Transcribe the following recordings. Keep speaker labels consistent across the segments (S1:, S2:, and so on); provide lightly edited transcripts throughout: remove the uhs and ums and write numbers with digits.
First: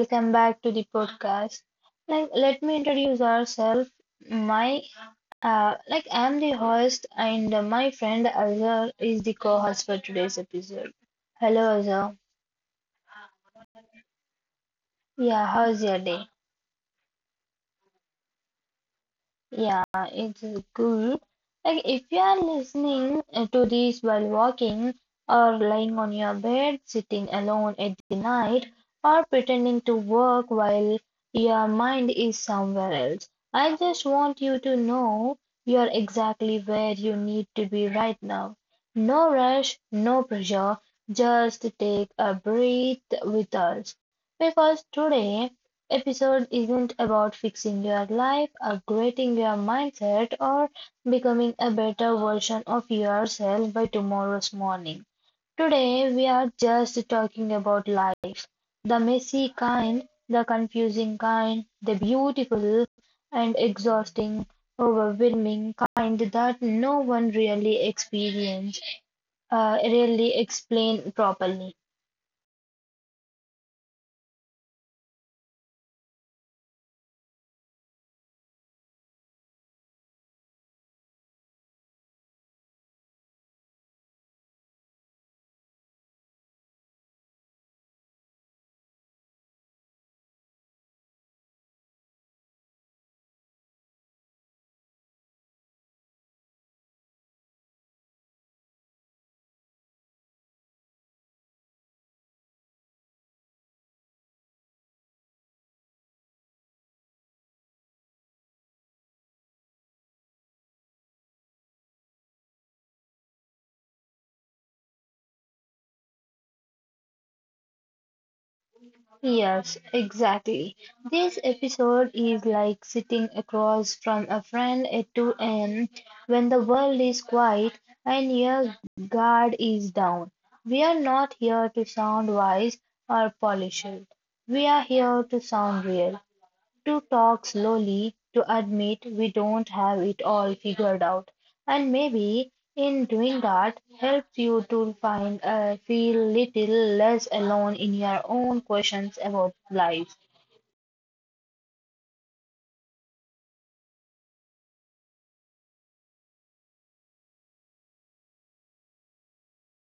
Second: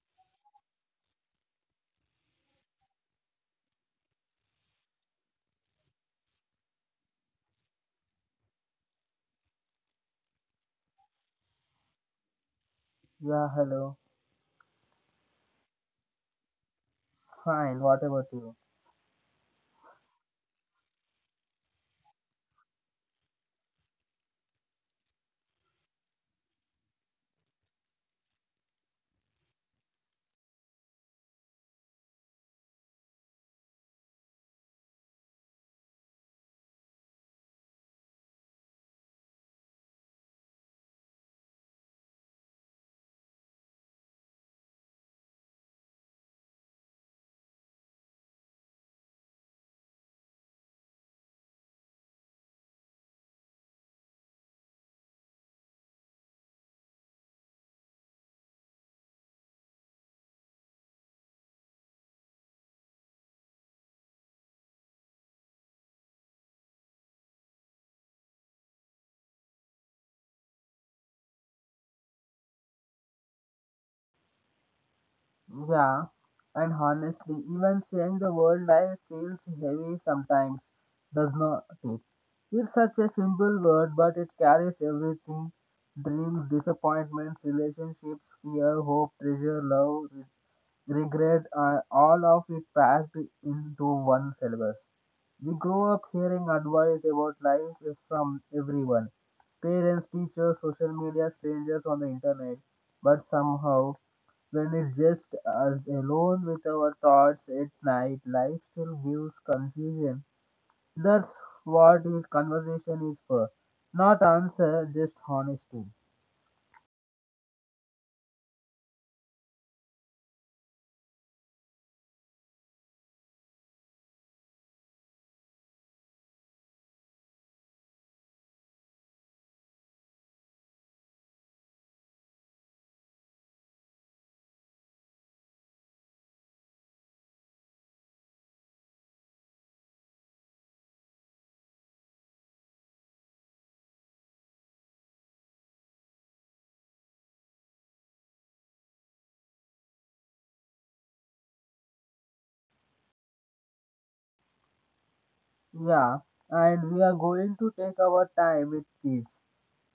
S1: welcome back to the podcast. Like, let me introduce ourselves. My, like, I'm the host, and my friend Azhar is the co-host for today's episode. Hello, Azhar.
S2: Yeah, hello.
S1: Yeah, how's your day?
S2: Fine, what about you?
S1: Yeah, it's cool. Like, if you are listening to this while walking or lying on your bed, sitting alone at the night, or pretending to work while your mind is somewhere else, I just want you to know you're exactly where you need to be right now. No rush, no pressure, just take a breath with us. Because today episode isn't about fixing your life, upgrading your mindset, or becoming a better version of yourself by tomorrow's morning. Today, we are just talking about life, the messy kind, the confusing kind, the beautiful and exhausting, overwhelming kind that no one really experiences, really explain properly.
S2: Yeah, and honestly, even saying the word life feels heavy sometimes, does not it? It's such a simple word, but it carries everything dreams, disappointments, relationships, fear, hope, treasure, love, regret, all of it packed into one syllabus. We grow up hearing advice about life is from everyone parents, teachers, social media, strangers on the internet. But somehow, when it's just us alone with our thoughts at night, life still gives confusion. That's what this conversation is for. Not answer, just honesty.
S1: Yes, exactly. This episode is like sitting across from a friend at 2 a.m. when the world is quiet and your guard is down. We are not here to sound wise or polished. We are here to sound real, to talk slowly, to admit we don't have it all figured out. And maybe in doing that helps you to find feel little less alone in your own questions about life.
S2: Yeah, and we are going to take our time with this.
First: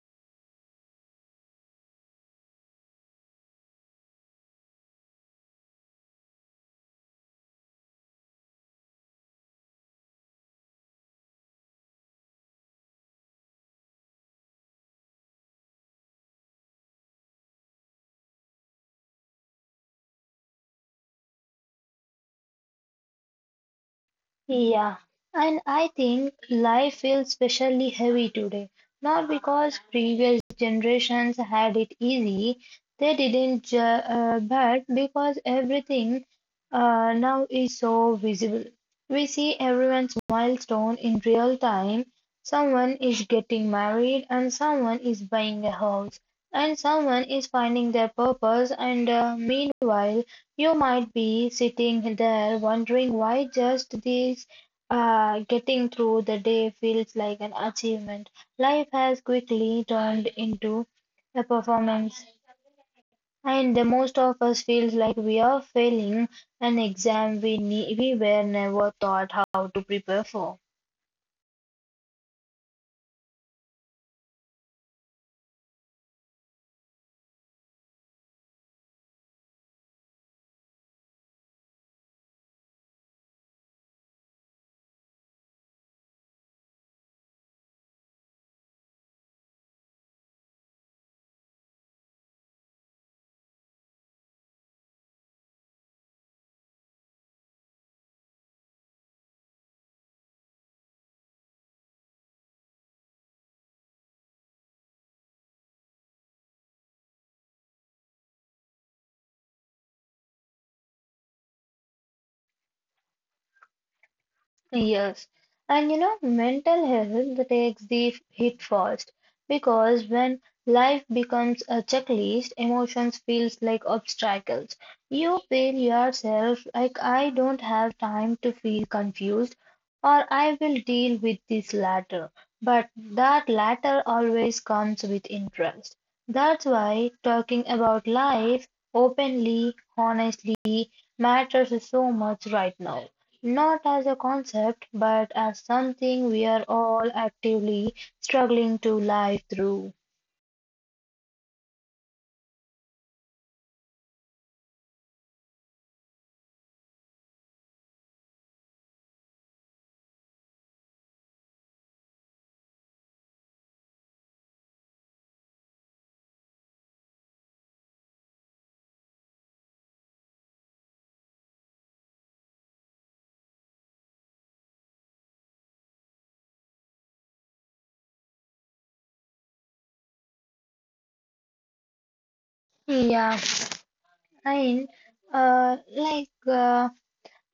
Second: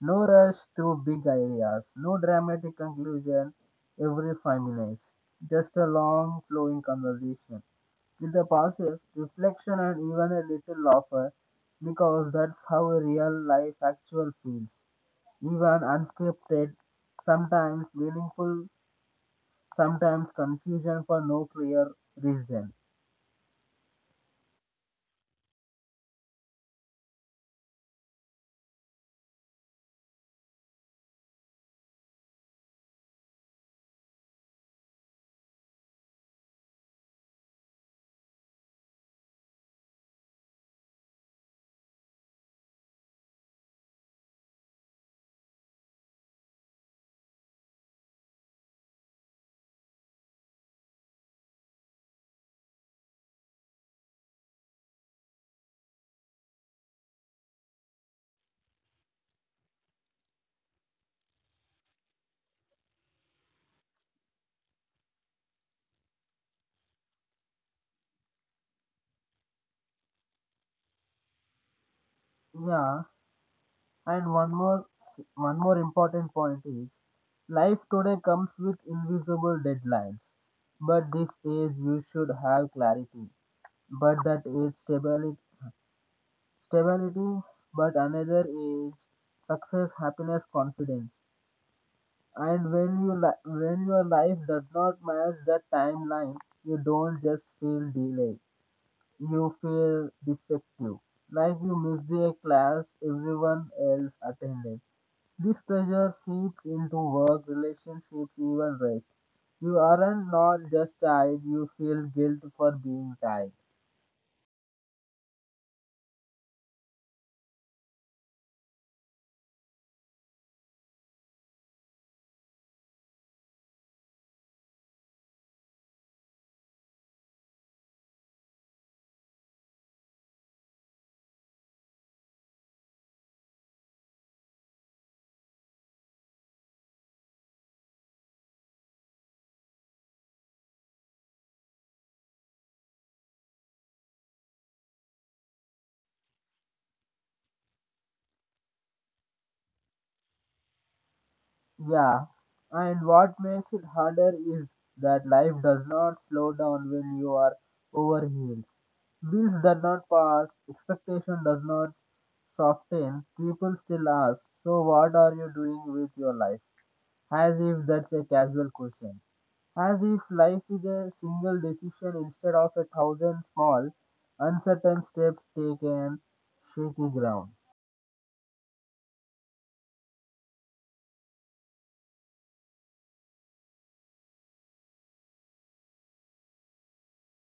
S2: No rush through big ideas, no dramatic conclusion every 5 minutes, just a long flowing conversation with the pauses, reflection, and even a little laughter because that's how a real life actual feels. Even unscripted, sometimes meaningful, sometimes confusion for no clear reason.
S1: Yeah, and I think life feels especially heavy today. Not because previous generations had it easy, they didn't, but because everything now is so visible. We see everyone's milestone in real time. Someone is getting married, and someone is buying a house, and someone is finding their purpose, and meanwhile, you might be sitting there wondering why just this getting through the day feels like an achievement. Life has quickly turned into a performance, and the most of us feels like we are failing an exam we were never taught how to prepare for.
S2: Yeah. And one more important point is life today comes with invisible deadlines. But this age you should have clarity. But that age stability but another age success, happiness, confidence. And when your life does not match that timeline, you don't just feel delayed. You feel defective. Like you miss the class everyone else attended. This pressure seeps into work, relationships, even rest. You aren't not just tired, you feel guilt for being tired.
S1: Yes, and mental health takes the hit first, because when life becomes a checklist, emotions feels like obstacles. You feel yourself like, I don't have time to feel confused, or I will deal with this later. But that latter always comes with interest. That's why talking about life openly, honestly matters so much right now. Not as a concept, but as something we are all actively struggling to live through.
S2: Yeah, and what makes it harder is that life does not slow down when you are overhealed. This does not pass, expectation does not soften. People still ask, so what are you doing with your life? As if that's a casual question, as if life is a single decision instead of a thousand small, uncertain steps taken, shaky ground.
S1: Yeah, and like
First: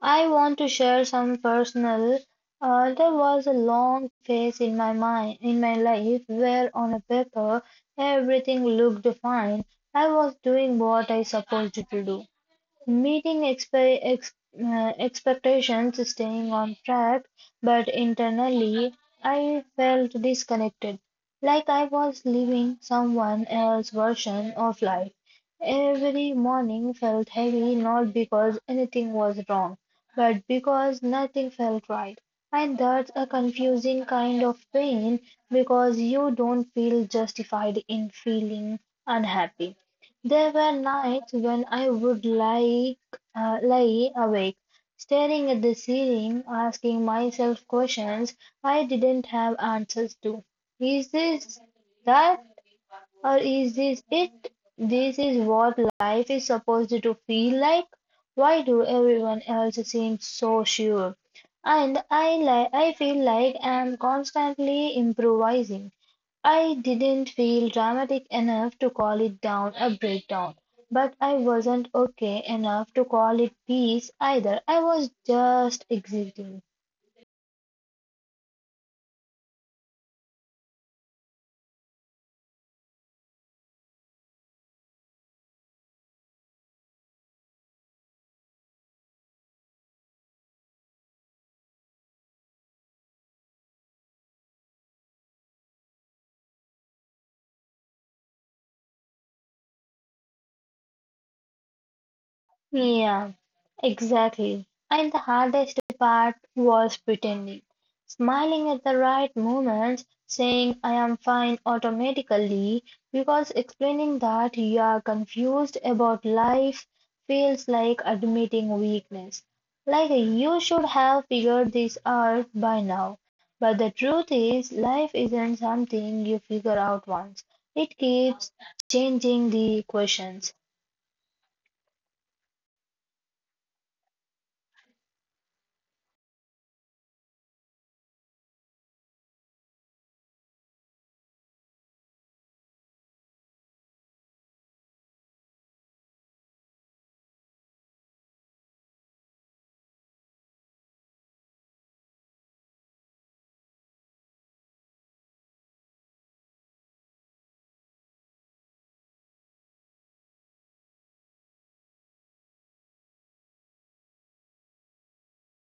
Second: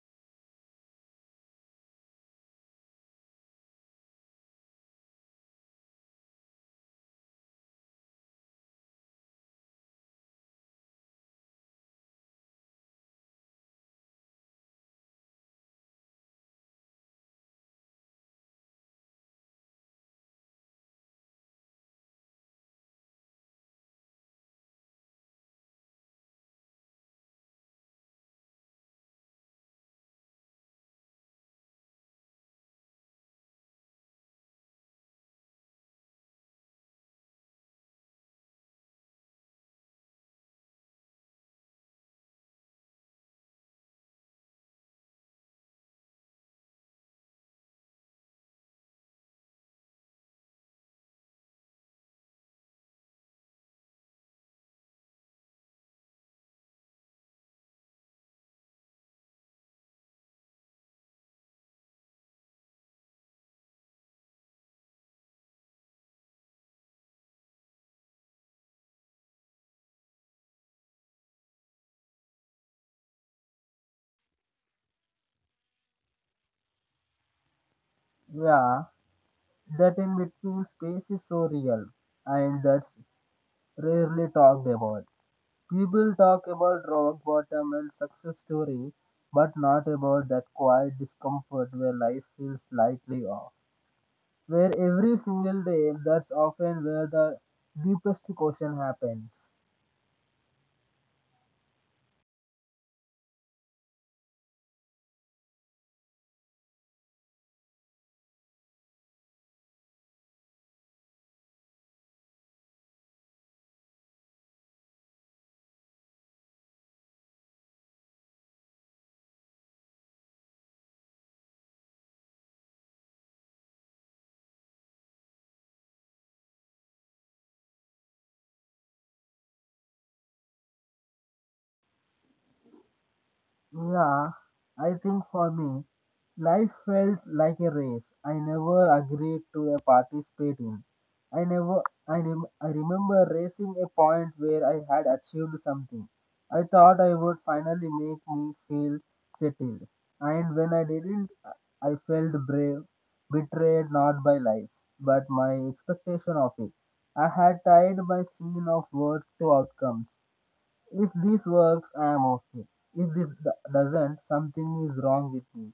S1: I want to share some personal. There was a long phase in my mind, in my life, where on a paper everything looked fine. I was doing what I supposed to do, meeting expectations, staying on track, but internally I felt disconnected, like I was living someone else's version of life. Every morning felt heavy, not because anything was wrong, but because nothing felt right. And that's a confusing kind of pain, because you don't feel justified in feeling unhappy. There were nights when I would lie awake, staring at the ceiling, asking myself questions I didn't have answers to. Is this that, or is this it? This is what life is supposed to feel like? Why do everyone else seem so sure? And I feel like I'm constantly improvising. I didn't feel dramatic enough to call it down a breakdown, but I wasn't okay enough to call it peace either. I was just exiting.
S2: Yeah, that in between space is so real, and that's rarely talked about. People talk about rock bottom and success story, but not about that quiet discomfort where life feels slightly off. Where every single day, that's often where the deepest question happens.
S1: Yeah, exactly. And the hardest part was pretending. Smiling at the right moments, saying I am fine automatically, because explaining that you are confused about life feels like admitting weakness. Like you should have figured this out by now. But the truth is, life isn't something you figure out once, it keeps changing the questions.
S2: Yeah, I think for me, life felt like a race. I never agreed to a participate in. I never, I, rem- I remember racing a point where I had achieved something. I thought I would finally make me feel settled. And when I didn't, I felt brave, betrayed not by life, but my expectation of it. I had tied my scene of work to outcomes. If this works, I am okay. If doesn't, something is wrong with me.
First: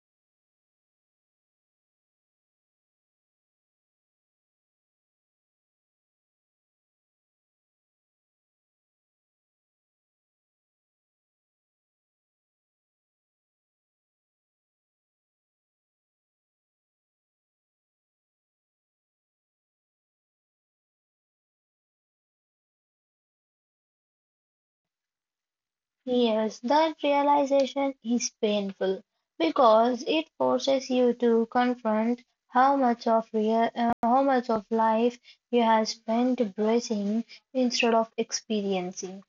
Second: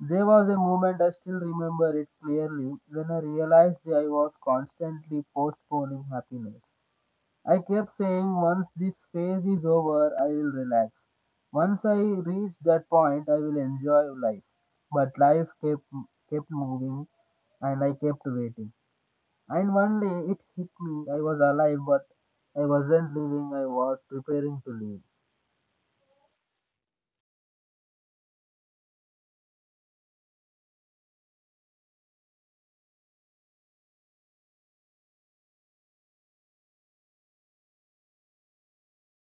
S2: There was a moment I still remember it clearly when I realized I was constantly postponing happiness. I kept saying, once this phase is over, I will relax. Once I reach that point, I will enjoy life. But life kept, moving and I kept waiting. And one day it hit me. I was alive, but I wasn't living, I was preparing to leave.
S1: Yes, that realization is painful, because it forces you to confront how much of life you have spent bracing instead of experiencing.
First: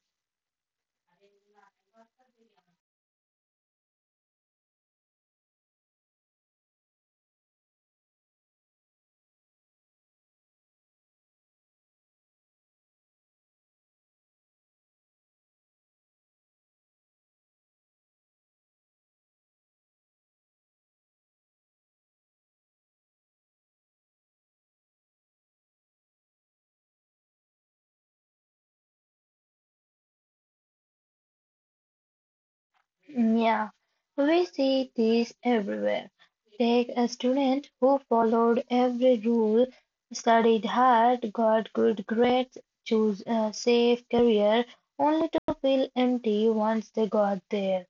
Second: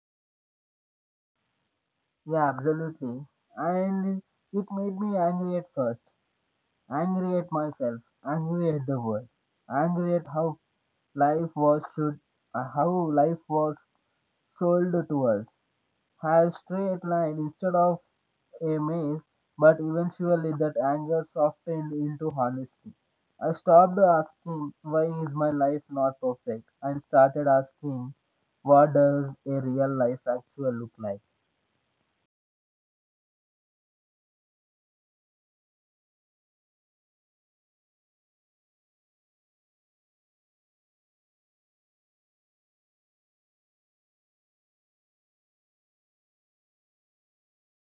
S2: Yeah, absolutely. And it made me angry at first, angry at myself, angry at the world, angry at life was should, how life was sold to us as straight line instead of a maze. But eventually, that anger softened into honesty. I stopped asking why is my life not perfect and started asking what does a real life actually look like.
S1: Yeah, we see this everywhere. Take a student who followed every rule, studied hard, got good grades, chose a safe career, only to feel empty once they got there,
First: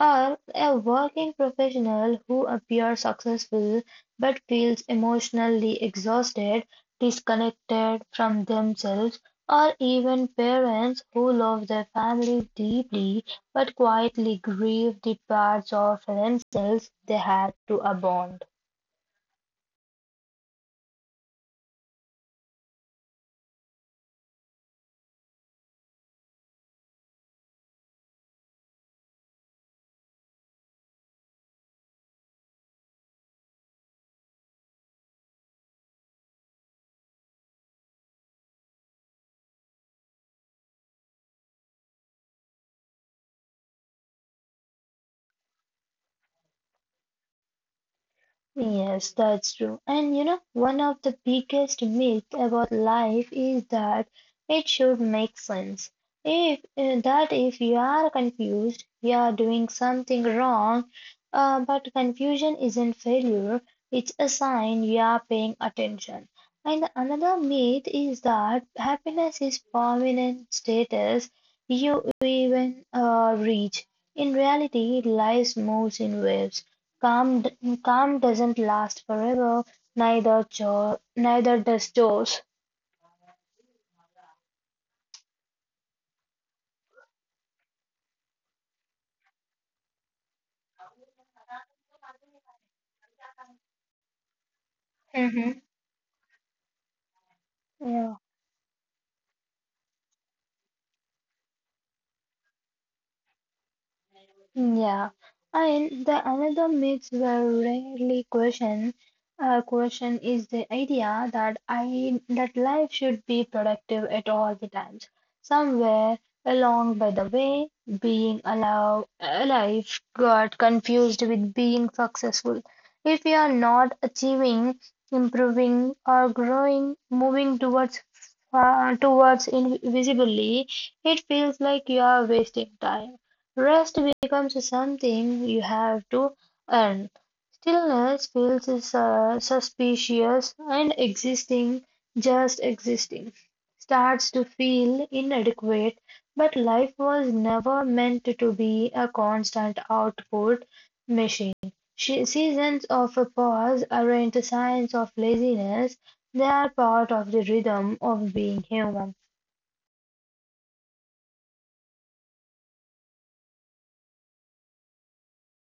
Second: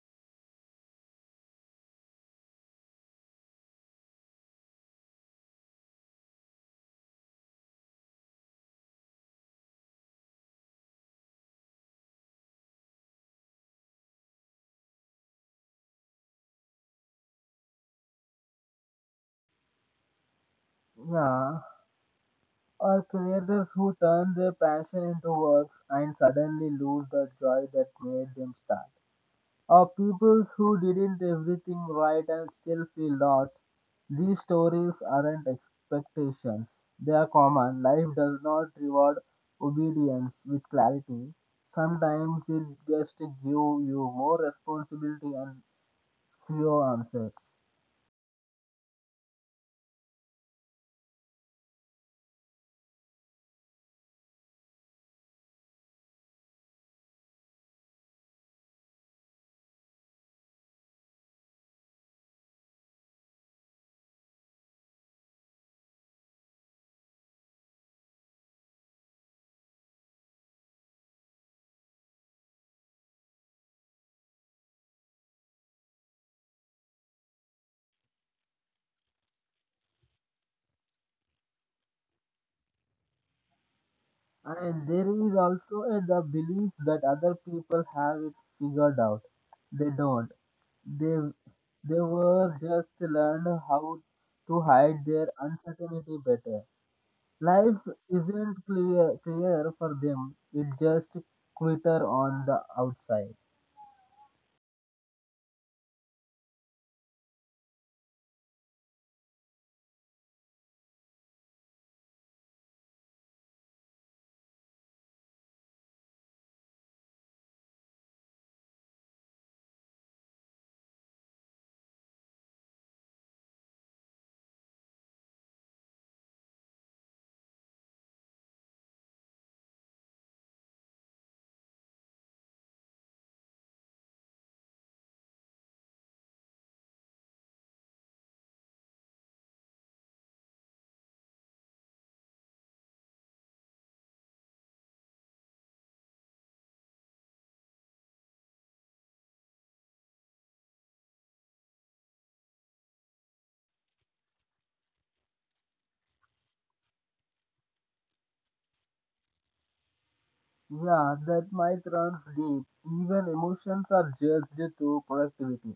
S1: or a working professional who appears successful but feels emotionally exhausted, disconnected from themselves, or even parents who love their families deeply but quietly grieve the parts of themselves they had to abandon.
S2: Yeah, or creators who turn their passion into works and suddenly lose the joy that made them start. Or people who didn't everything right and still feel lost. These stories aren't expectations. They are common. Life does not reward obedience with clarity. Sometimes it just gives you more responsibility and fewer answers.
S1: Yes, that's true. And one of the biggest myths about life is that it should make sense. If that if you are confused, you are doing something wrong, but confusion isn't failure, it's a sign you are paying attention. And another myth is that happiness is permanent status you even reach. In reality, life moves in waves. Calm doesn't last forever, neither neither does joy.
S2: And there is also a, the belief that other people have it figured out. They don't. They they were just learned how to hide their
S1: Mm-hmm.
S2: uncertainty better. Life
S1: Yeah.
S2: isn't clear for them. It just quitter on the outside.
S1: Yeah, and the another myth were rarely question is the idea that life should be productive at all the times. Somewhere along by the way, being alive got confused with being successful. If we are not achieving, improving, or growing, moving towards invisibly, it feels like you are wasting time. Rest becomes something you have to earn. Stillness feels suspicious, and existing, just existing, starts to feel inadequate. But life was never meant to be a constant output machine. Seasons of a pause aren't signs of laziness, they are part of the rhythm of being human.
S2: Yeah, that might runs deep. Even emotions are judged to productivity.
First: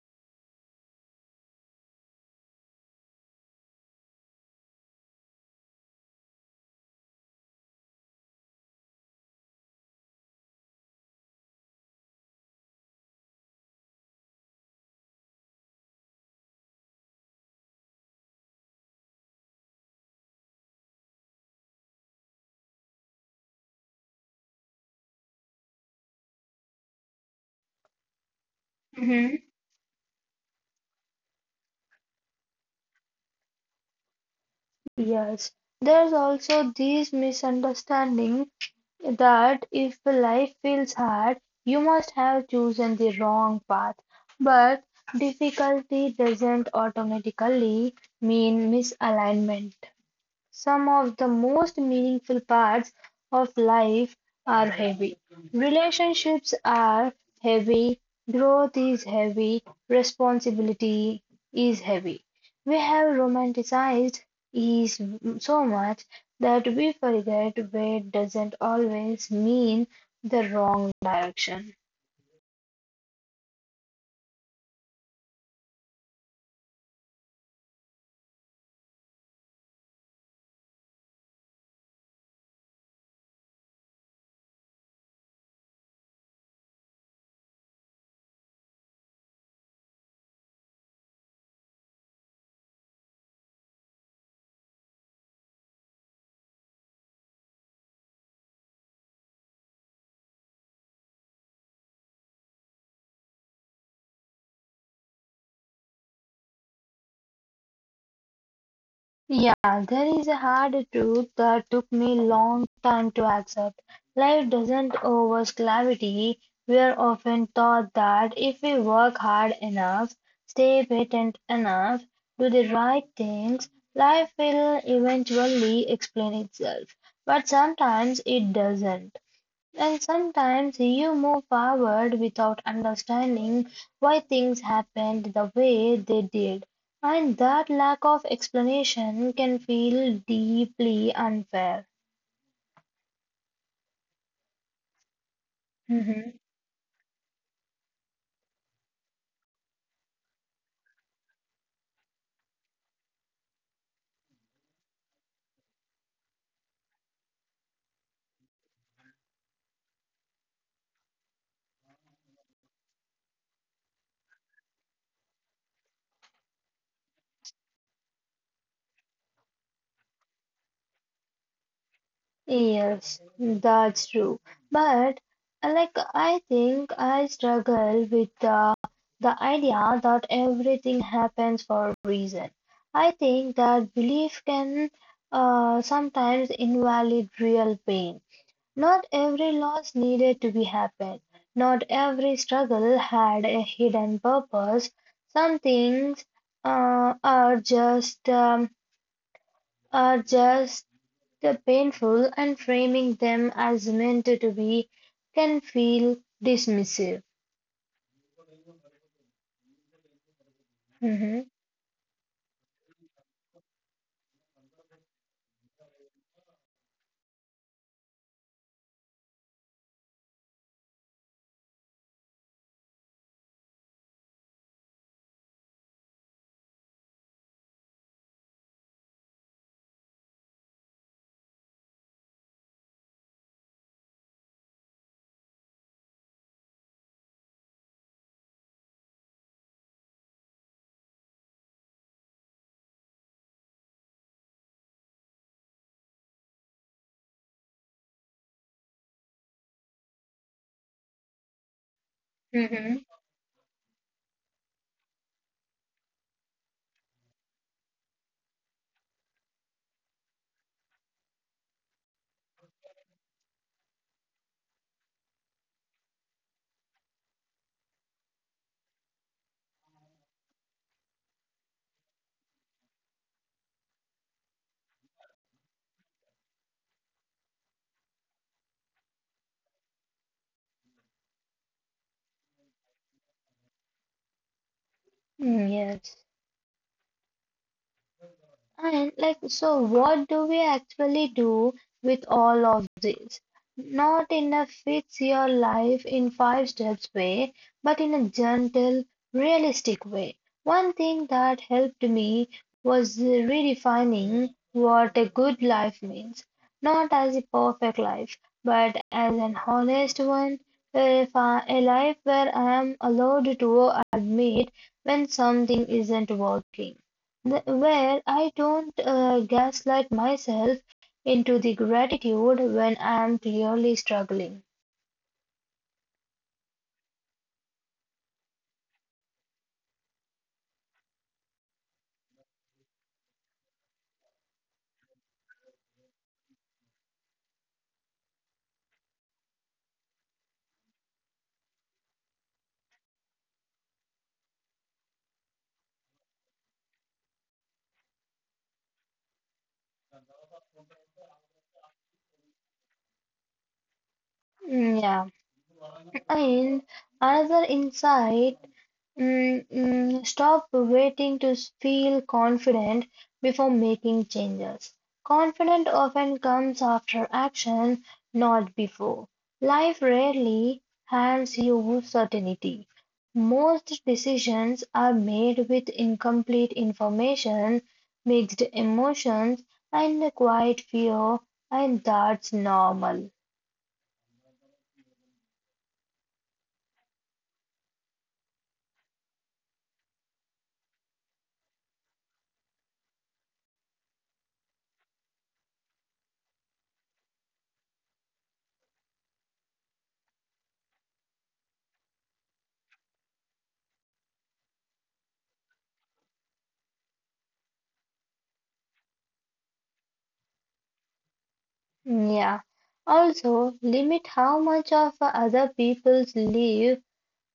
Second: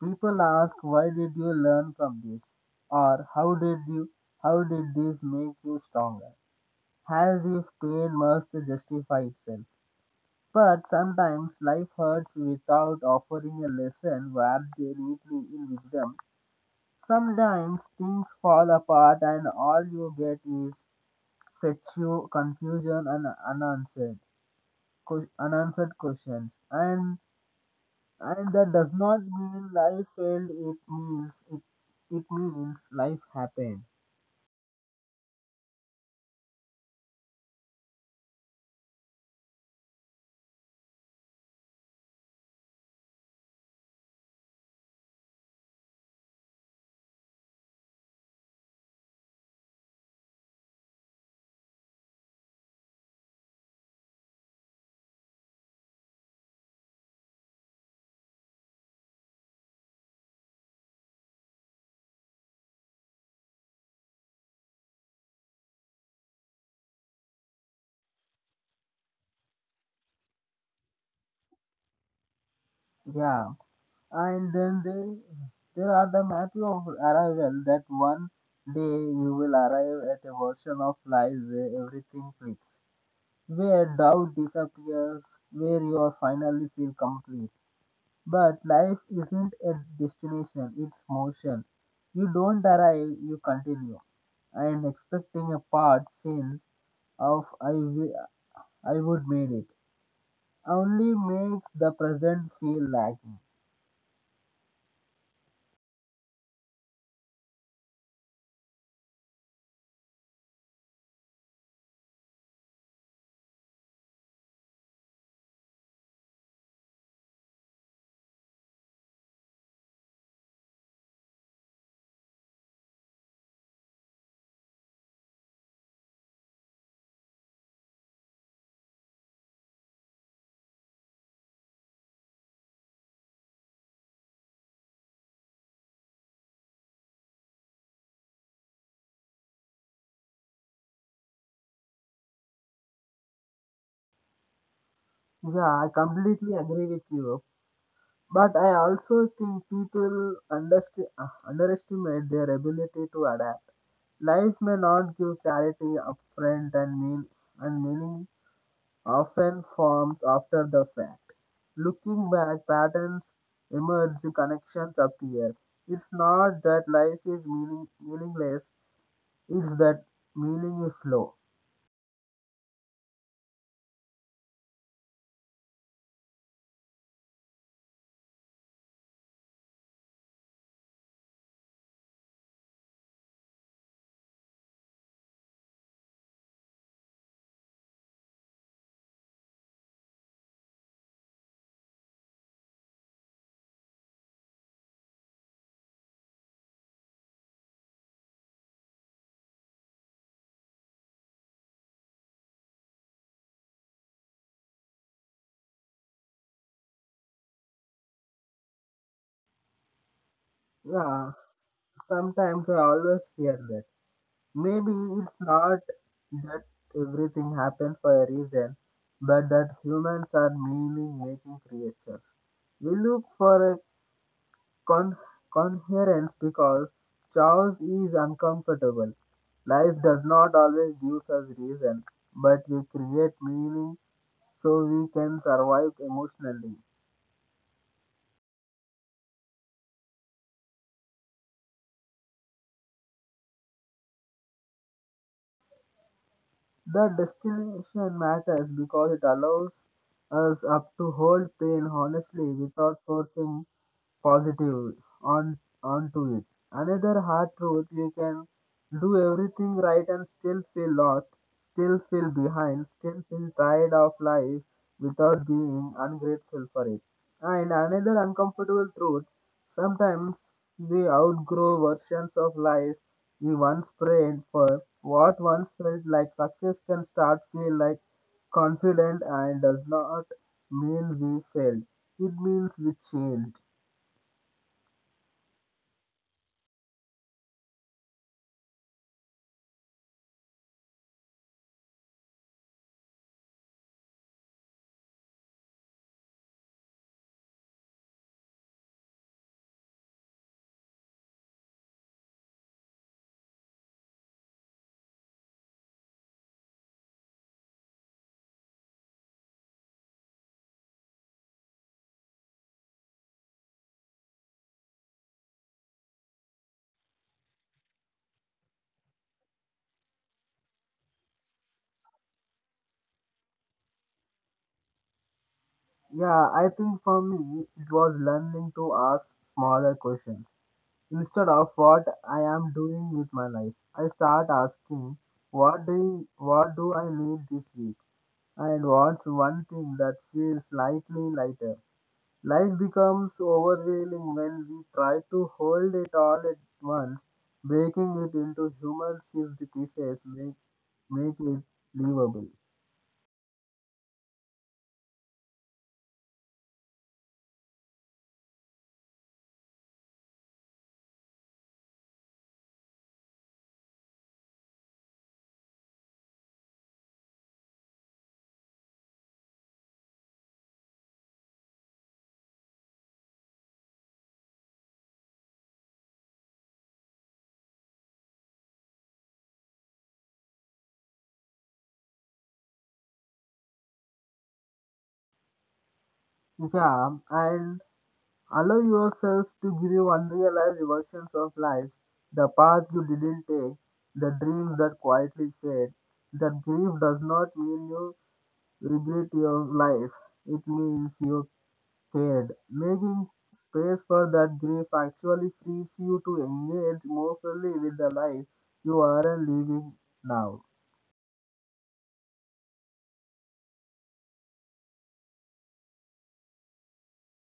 S2: People ask why did you learn from this? Or how did this make you stronger? As if pain must justify itself. But sometimes life hurts without offering a lesson wrapped neatly in wisdom. Sometimes things fall apart and all you get is fatigue, confusion and unanswered unanswered questions. And that does not mean life failed. It means life happened.
S1: Yes, there's also this misunderstanding that if life feels hard, you must have chosen the wrong path. But difficulty doesn't automatically mean misalignment. Some of the most meaningful parts of life are heavy. Relationships are heavy, growth is heavy, responsibility is heavy. We have romanticized ease so much that we forget weight doesn't always mean the wrong direction.
S2: Yeah. And there are the map of arrival that one day you will arrive at a version of life where everything clicks, where doubt disappears, where you are finally feel complete. But life isn't a destination, it's motion. You don't arrive, you continue. I am expecting a part scene of I, wi- I would made it. Only makes the present feel lacking.
S1: Yeah, there is a hard truth that took me long time to accept. Life doesn't owe us clarity. We are often taught that if we work hard enough, stay patient enough, do the right things, life will eventually explain itself. But sometimes it doesn't. And sometimes you move forward without understanding why things happened the way they did. And that lack of explanation can feel deeply unfair.
S2: Yeah, I
S1: Hmm.
S2: completely agree with you. But I also think underestimate their ability to adapt. Life may not give clarity upfront and meaning often forms after the fact. Looking back, patterns emerge, connections appear. It's not that life is meaningless; it's that meaning is low.
S1: Yes, that's true. But like, I think I struggle with the idea that everything happens for a reason. I think that belief can sometimes invalidate real pain. Not every loss needed to be happen. Not every struggle had a hidden purpose. Some things uh, are just um, are just painful, and framing them as meant to be can feel dismissive.
S2: Yeah,
S1: Mhm.
S2: sometimes I always fear that. Maybe it's not that everything happens for a reason, but that humans are meaning making creatures. We look for con- coherence because chaos is uncomfortable. Life does not always give us reason, but we create meaning so we can survive emotionally. The destination matters because it allows us up to hold pain honestly without
S1: Mm-hmm.
S2: forcing positive on onto it. Another hard truth you can do everything right and still feel lost, still feel behind, still feel tired of life without being ungrateful for it. And another uncomfortable truth, sometimes we outgrow versions of life we once prayed for. What once felt like success can start feel like confident and does not mean we failed. It means we changed.
S1: Mm, yes. And like, so what do we actually do with all of this? Not in a fix your life in five steps way, but in a gentle, realistic way. One thing that helped me was redefining what a good life means. Not as a perfect life, but as an honest one, if I- a life where I am allowed to admit when something isn't working, where I don't gaslight myself into the gratitude when I'm clearly struggling.
S2: Yeah, I think for me, it was learning to ask smaller questions. Instead of what I am doing with my life, I start asking, what do I need this week? And wants one thing that feels slightly lighter. Life becomes overwhelming when we try to hold it all at once, breaking it into human shaped pieces make it livable.
S1: Mm, yeah. And another insight, stop waiting to feel confident before making changes. Confidence often comes after action, not before. Life rarely hands you certainty. Most decisions are made with incomplete information, mixed emotions, and quiet fear, and that's normal.
S2: Yeah, and allow yourself to grieve unrealized versions of life, the path you didn't take, the dreams that quietly fade. That grief does not mean you regret your life, it means you cared. Making space for that grief actually frees you to engage more fully with the life you are living now.
S1: Yeah. Also, limit how much of other people's life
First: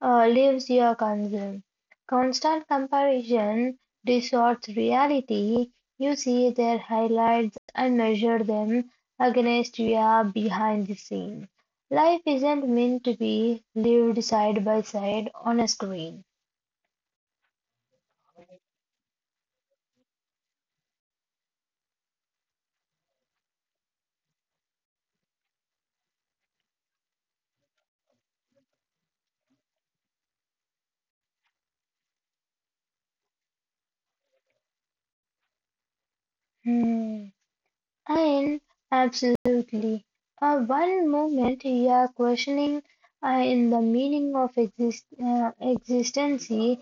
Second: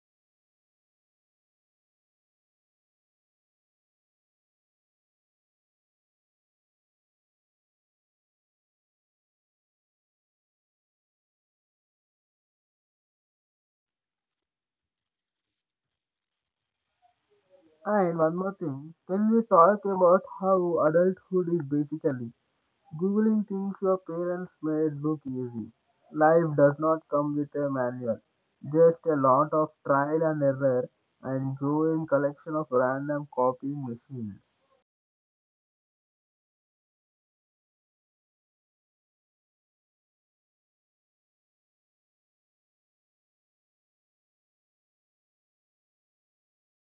S1: lives you consume. Constant comparison distorts reality. You see their highlights and measure them against your behind the scene. Life isn't meant to be lived side by side on a screen.
S2: And one more thing, can we talk about how adulthood is basically? Googling things your parents made look easy. Life does not come with a manual, just a lot of trial and error and growing collection of random copying machines.
S1: Hmm. And absolutely. One moment you are questioning in the meaning of existence, the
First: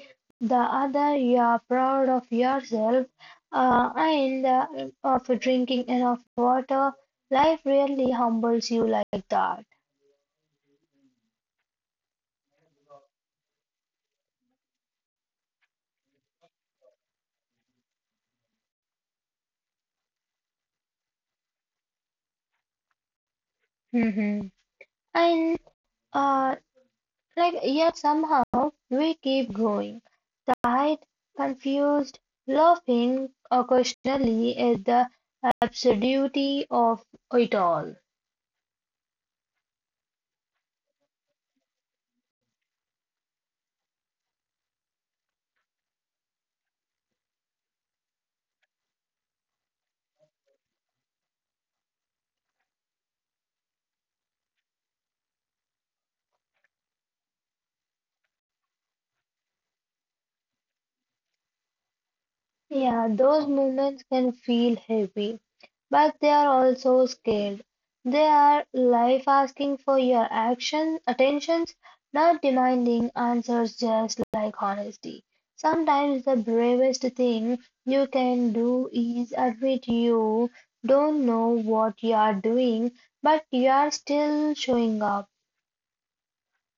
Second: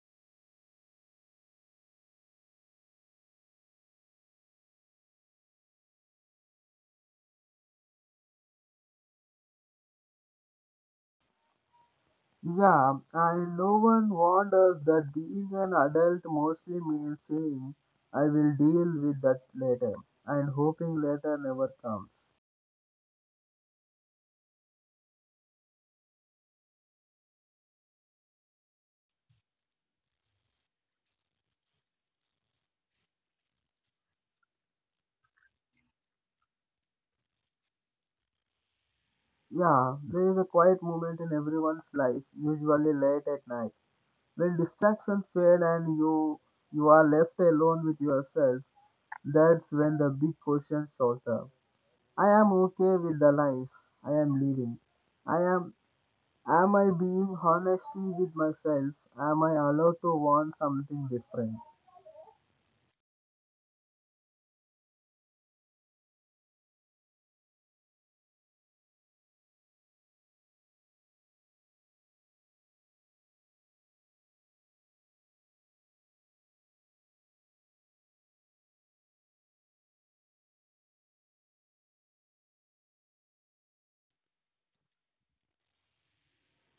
S1: other you are proud of yourself. And of drinking enough water, life really humbles you like that.
S2: Yeah, and no one warned us that being an adult mostly means saying, I will deal with that later, and hoping later never comes.
S1: Mhm. And uh, like, yet somehow we keep going. Tired, confused, laughing occasionally at the absurdity of it all.
S2: Yeah, there is a quiet moment in everyone's life, usually late at night when distractions fade and you are left alone with yourself, that's when the big question shows up. I am okay with the life I am living. I am I being honestly with myself? Am I allowed to want something different?
S1: Yeah, those moments can feel heavy, but they are also scared. They are life asking for your action, attentions, not demanding answers, just like honesty. Sometimes the bravest thing you can do is admit you don't know what you are doing, but you are still showing up.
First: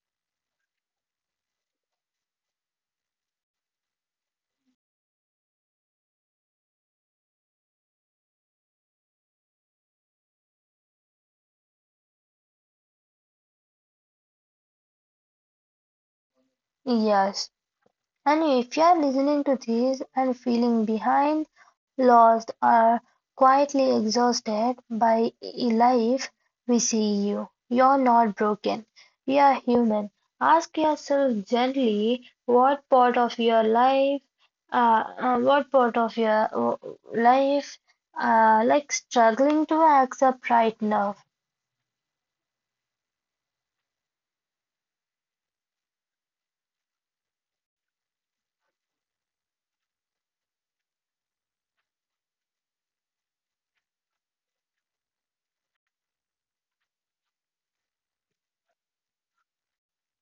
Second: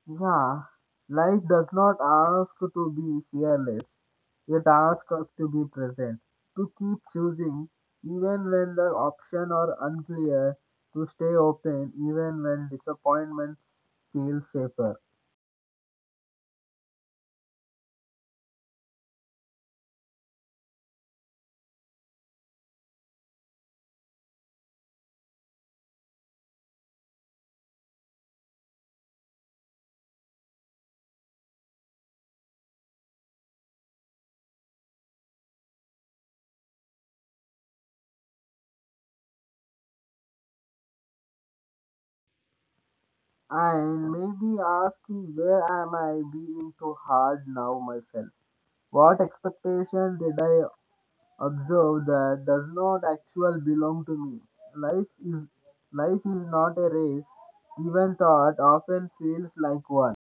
S2: Yeah, life does not ask to be fearless. It asks us to be present, to keep choosing even when the options are unclear, to stay open even when disappointment feel safer.
S1: Yes, and if you are listening to this and feeling behind, lost, or quietly exhausted by life, we see you. You're not broken. You are human. Ask yourself gently what part of your life, what part of your life, like struggling to accept right now.
S2: And maybe asking where am I being too hard now myself? What expectation did I observe that does not actually belong to me? Life is life is not a race. Even thought often feels like one.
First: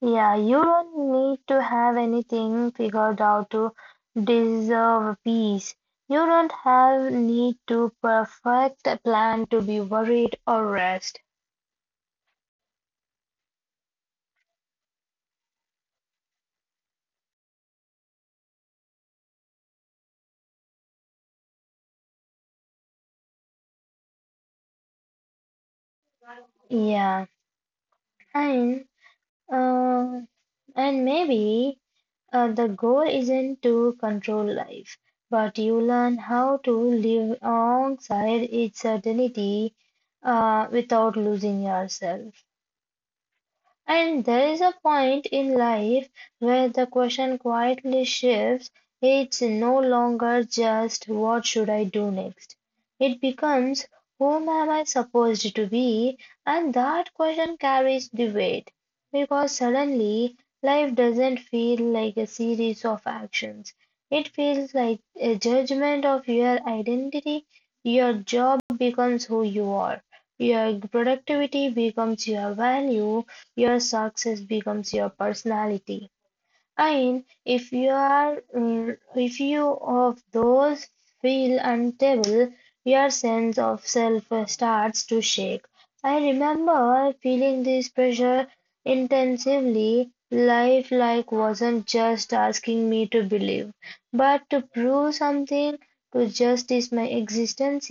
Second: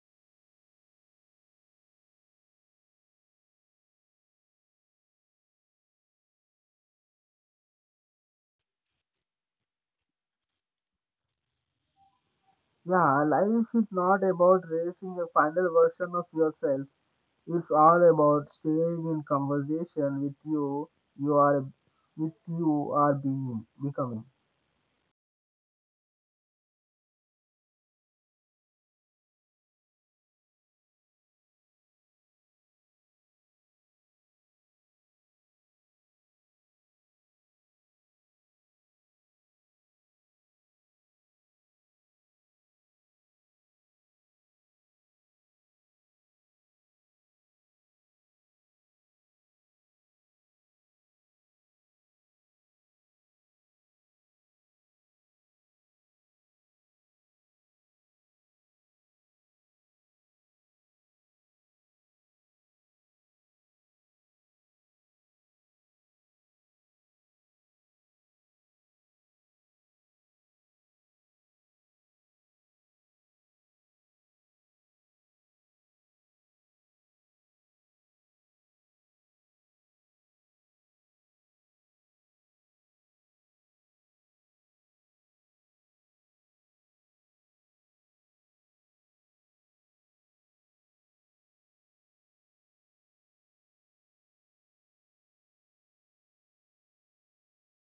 S1: Yeah, you don't need to have anything figured out to deserve peace. You don't have need to perfect a plan to be worried or rest.
S2: Yeah, life is not about racing a final version of yourself. It's all about staying in conversation with you are with you are being becoming.
S1: Yeah, and uh, maybe the goal isn't to control life, but you learn how to live alongside its certainty without losing yourself. And there is a point in life where the question quietly shifts. It's no longer just what should I do next? It becomes whom am I supposed to be? And that question carries the weight, because suddenly life doesn't feel like a series of actions. It feels like a judgment of your identity. Your job becomes who you are. Your productivity becomes your value, your success becomes your personality. And if you are, if you of those feel unstable, your sense of self starts to shake. I remember feeling this pressure intensively. Life like wasn't just asking me to believe, but to prove something, to justice my existence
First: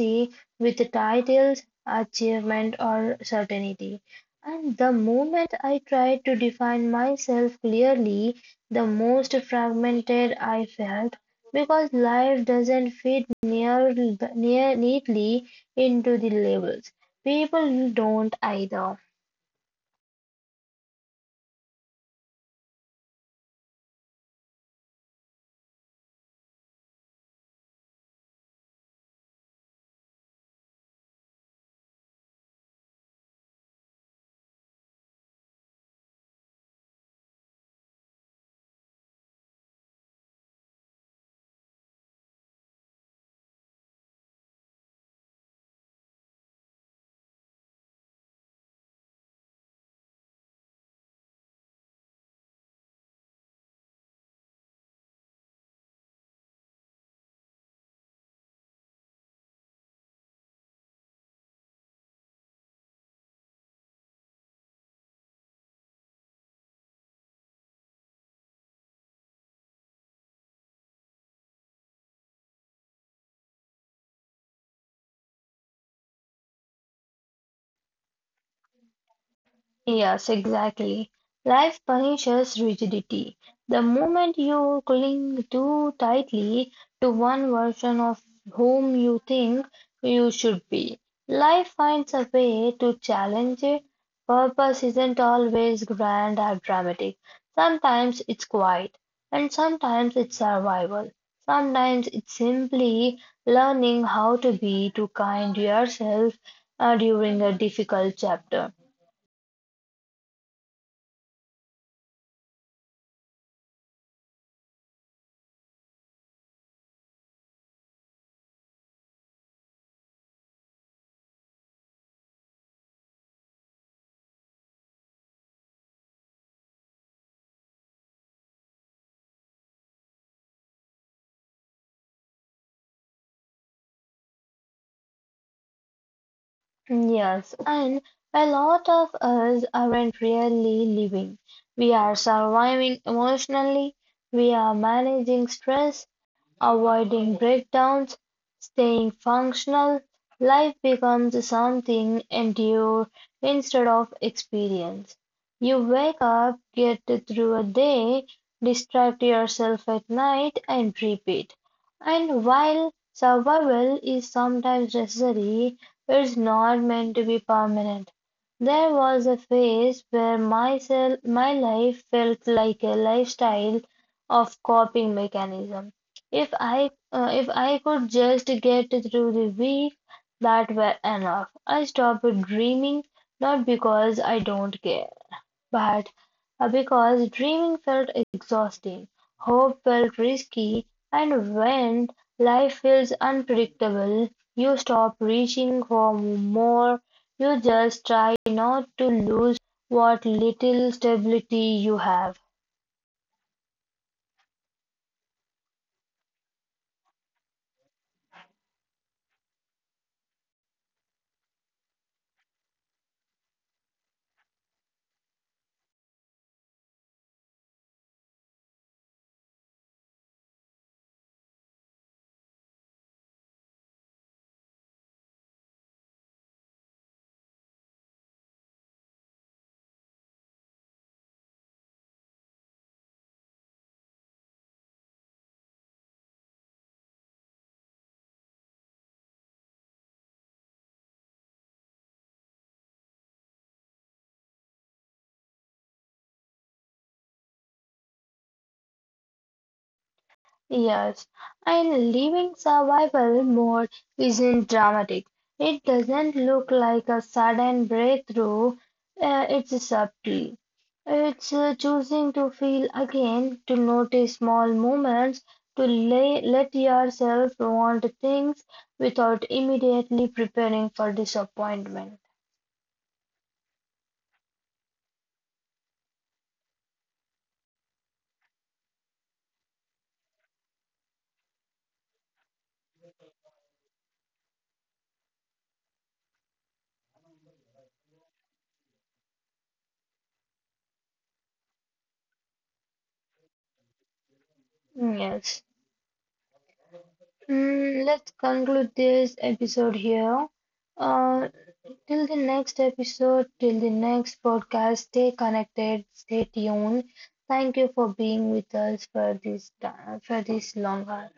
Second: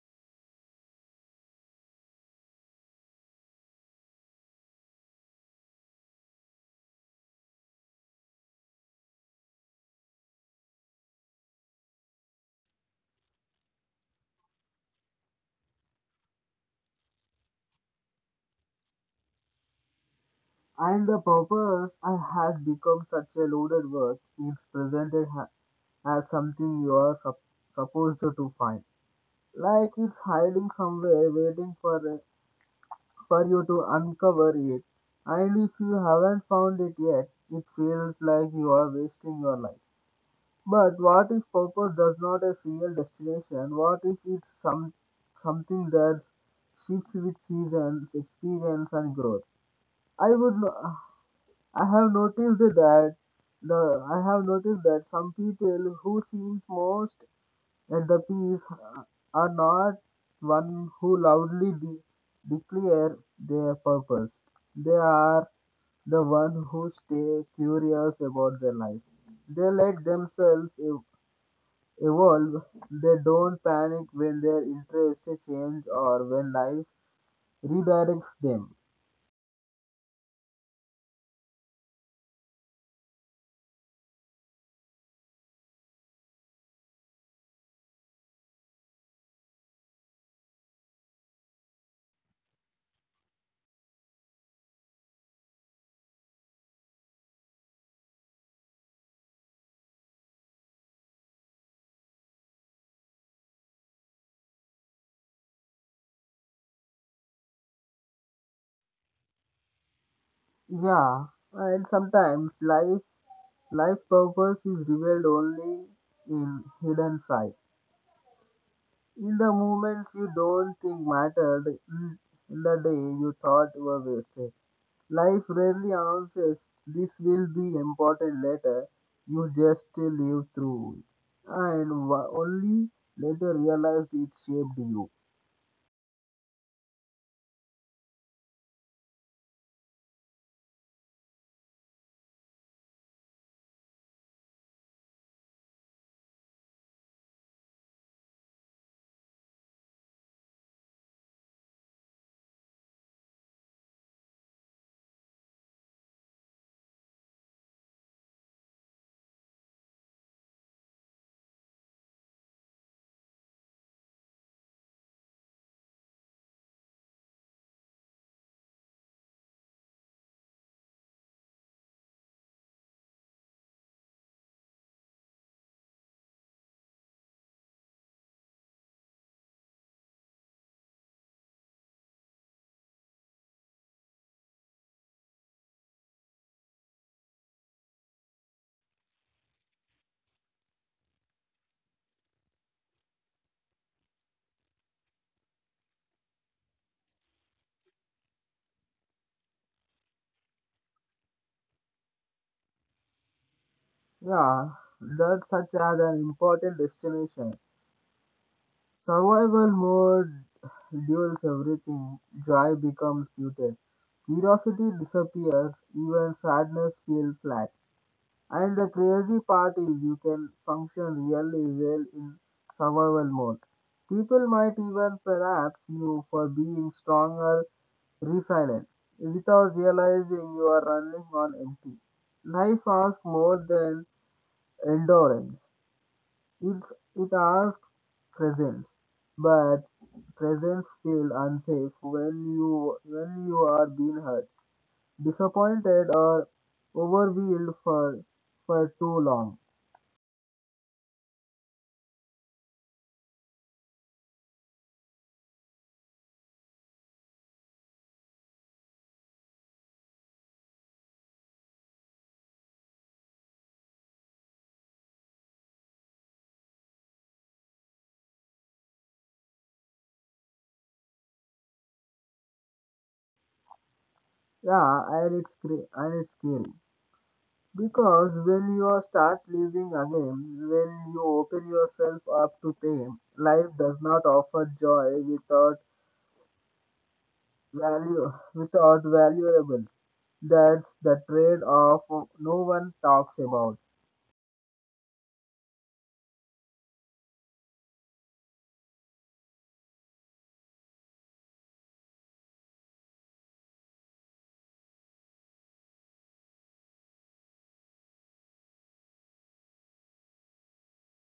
S1: with titles, achievement, or certainty. And the moment I tried to define myself clearly, the most fragmented I felt, because life doesn't fit near neatly into the labels. People don't either.
S2: And the purpose I had become such a loaded word. As something you supposed to find, like it's hiding somewhere, waiting for you to uncover it. And if you haven't found it yet, it feels like you are wasting your life. But what if purpose does not a single destination? What if it's something that shifts with seasons, experience, and growth? I would. I have noticed that I have noticed that some people who seems most at the peace are not one who declare their purpose. They are the one who stay curious about their life. They let themselves evolve. They don't panic when their interests change or when life redirects them.
S1: Yes, exactly. Life punishes rigidity. The moment you cling too tightly to one version of whom you think you should be, life finds a way to challenge it. Purpose isn't always grand or dramatic. Sometimes it's quiet, and sometimes it's survival. Sometimes it's simply learning how to be to kind yourself during a difficult chapter.
S2: Yeah, and sometimes life life purpose is revealed only in hidden sight. In the moments you don't think mattered, in the day you thought were wasted. Life rarely announces this will be important later. You just live through it. And only later realize it shaped you.
S1: Yes, and a lot of us aren't really living. We are surviving emotionally, we are managing stress, avoiding breakdowns, staying functional. Life becomes something endure instead of experience. You wake up, get through a day, distract yourself at night, and repeat. And while survival is sometimes necessary, it's not meant to be permanent. There was a phase where myself, my life felt like a lifestyle of coping mechanism. If I could just get through the week, that were enough. I stopped dreaming, not because I don't care, but because dreaming felt exhausting, hope felt risky, and when life feels unpredictable, you stop reaching for more. You just try not to lose what little stability you have.
S2: Yeah, that's such as an important destination. Survival mode duels everything, joy becomes muted, curiosity disappears, even sadness feels flat. And the crazy part is you can function really well in survival mode. People might even perhaps you for being stronger, resilient, without realizing you are running on empty. Life asks more than endurance. It asks presence, but presence feel unsafe when you are being hurt, disappointed, or overwhelmed for too long.
S1: Yes, and living survival mode isn't dramatic. It doesn't look like a sudden breakthrough. It's subtle. It's choosing to feel again, to notice small moments, to let yourself want things without immediately preparing for disappointment.
S2: Yeah, and and it's scary because when you start living again, when you open yourself up to pain, life does not offer joy without value without valuable. That's the trade-off no one talks about.
S1: Yes. Let's conclude this episode here. Uh, Till the next episode, till the next podcast, stay connected, stay tuned. Thank you for being with us for this time, for this long hour.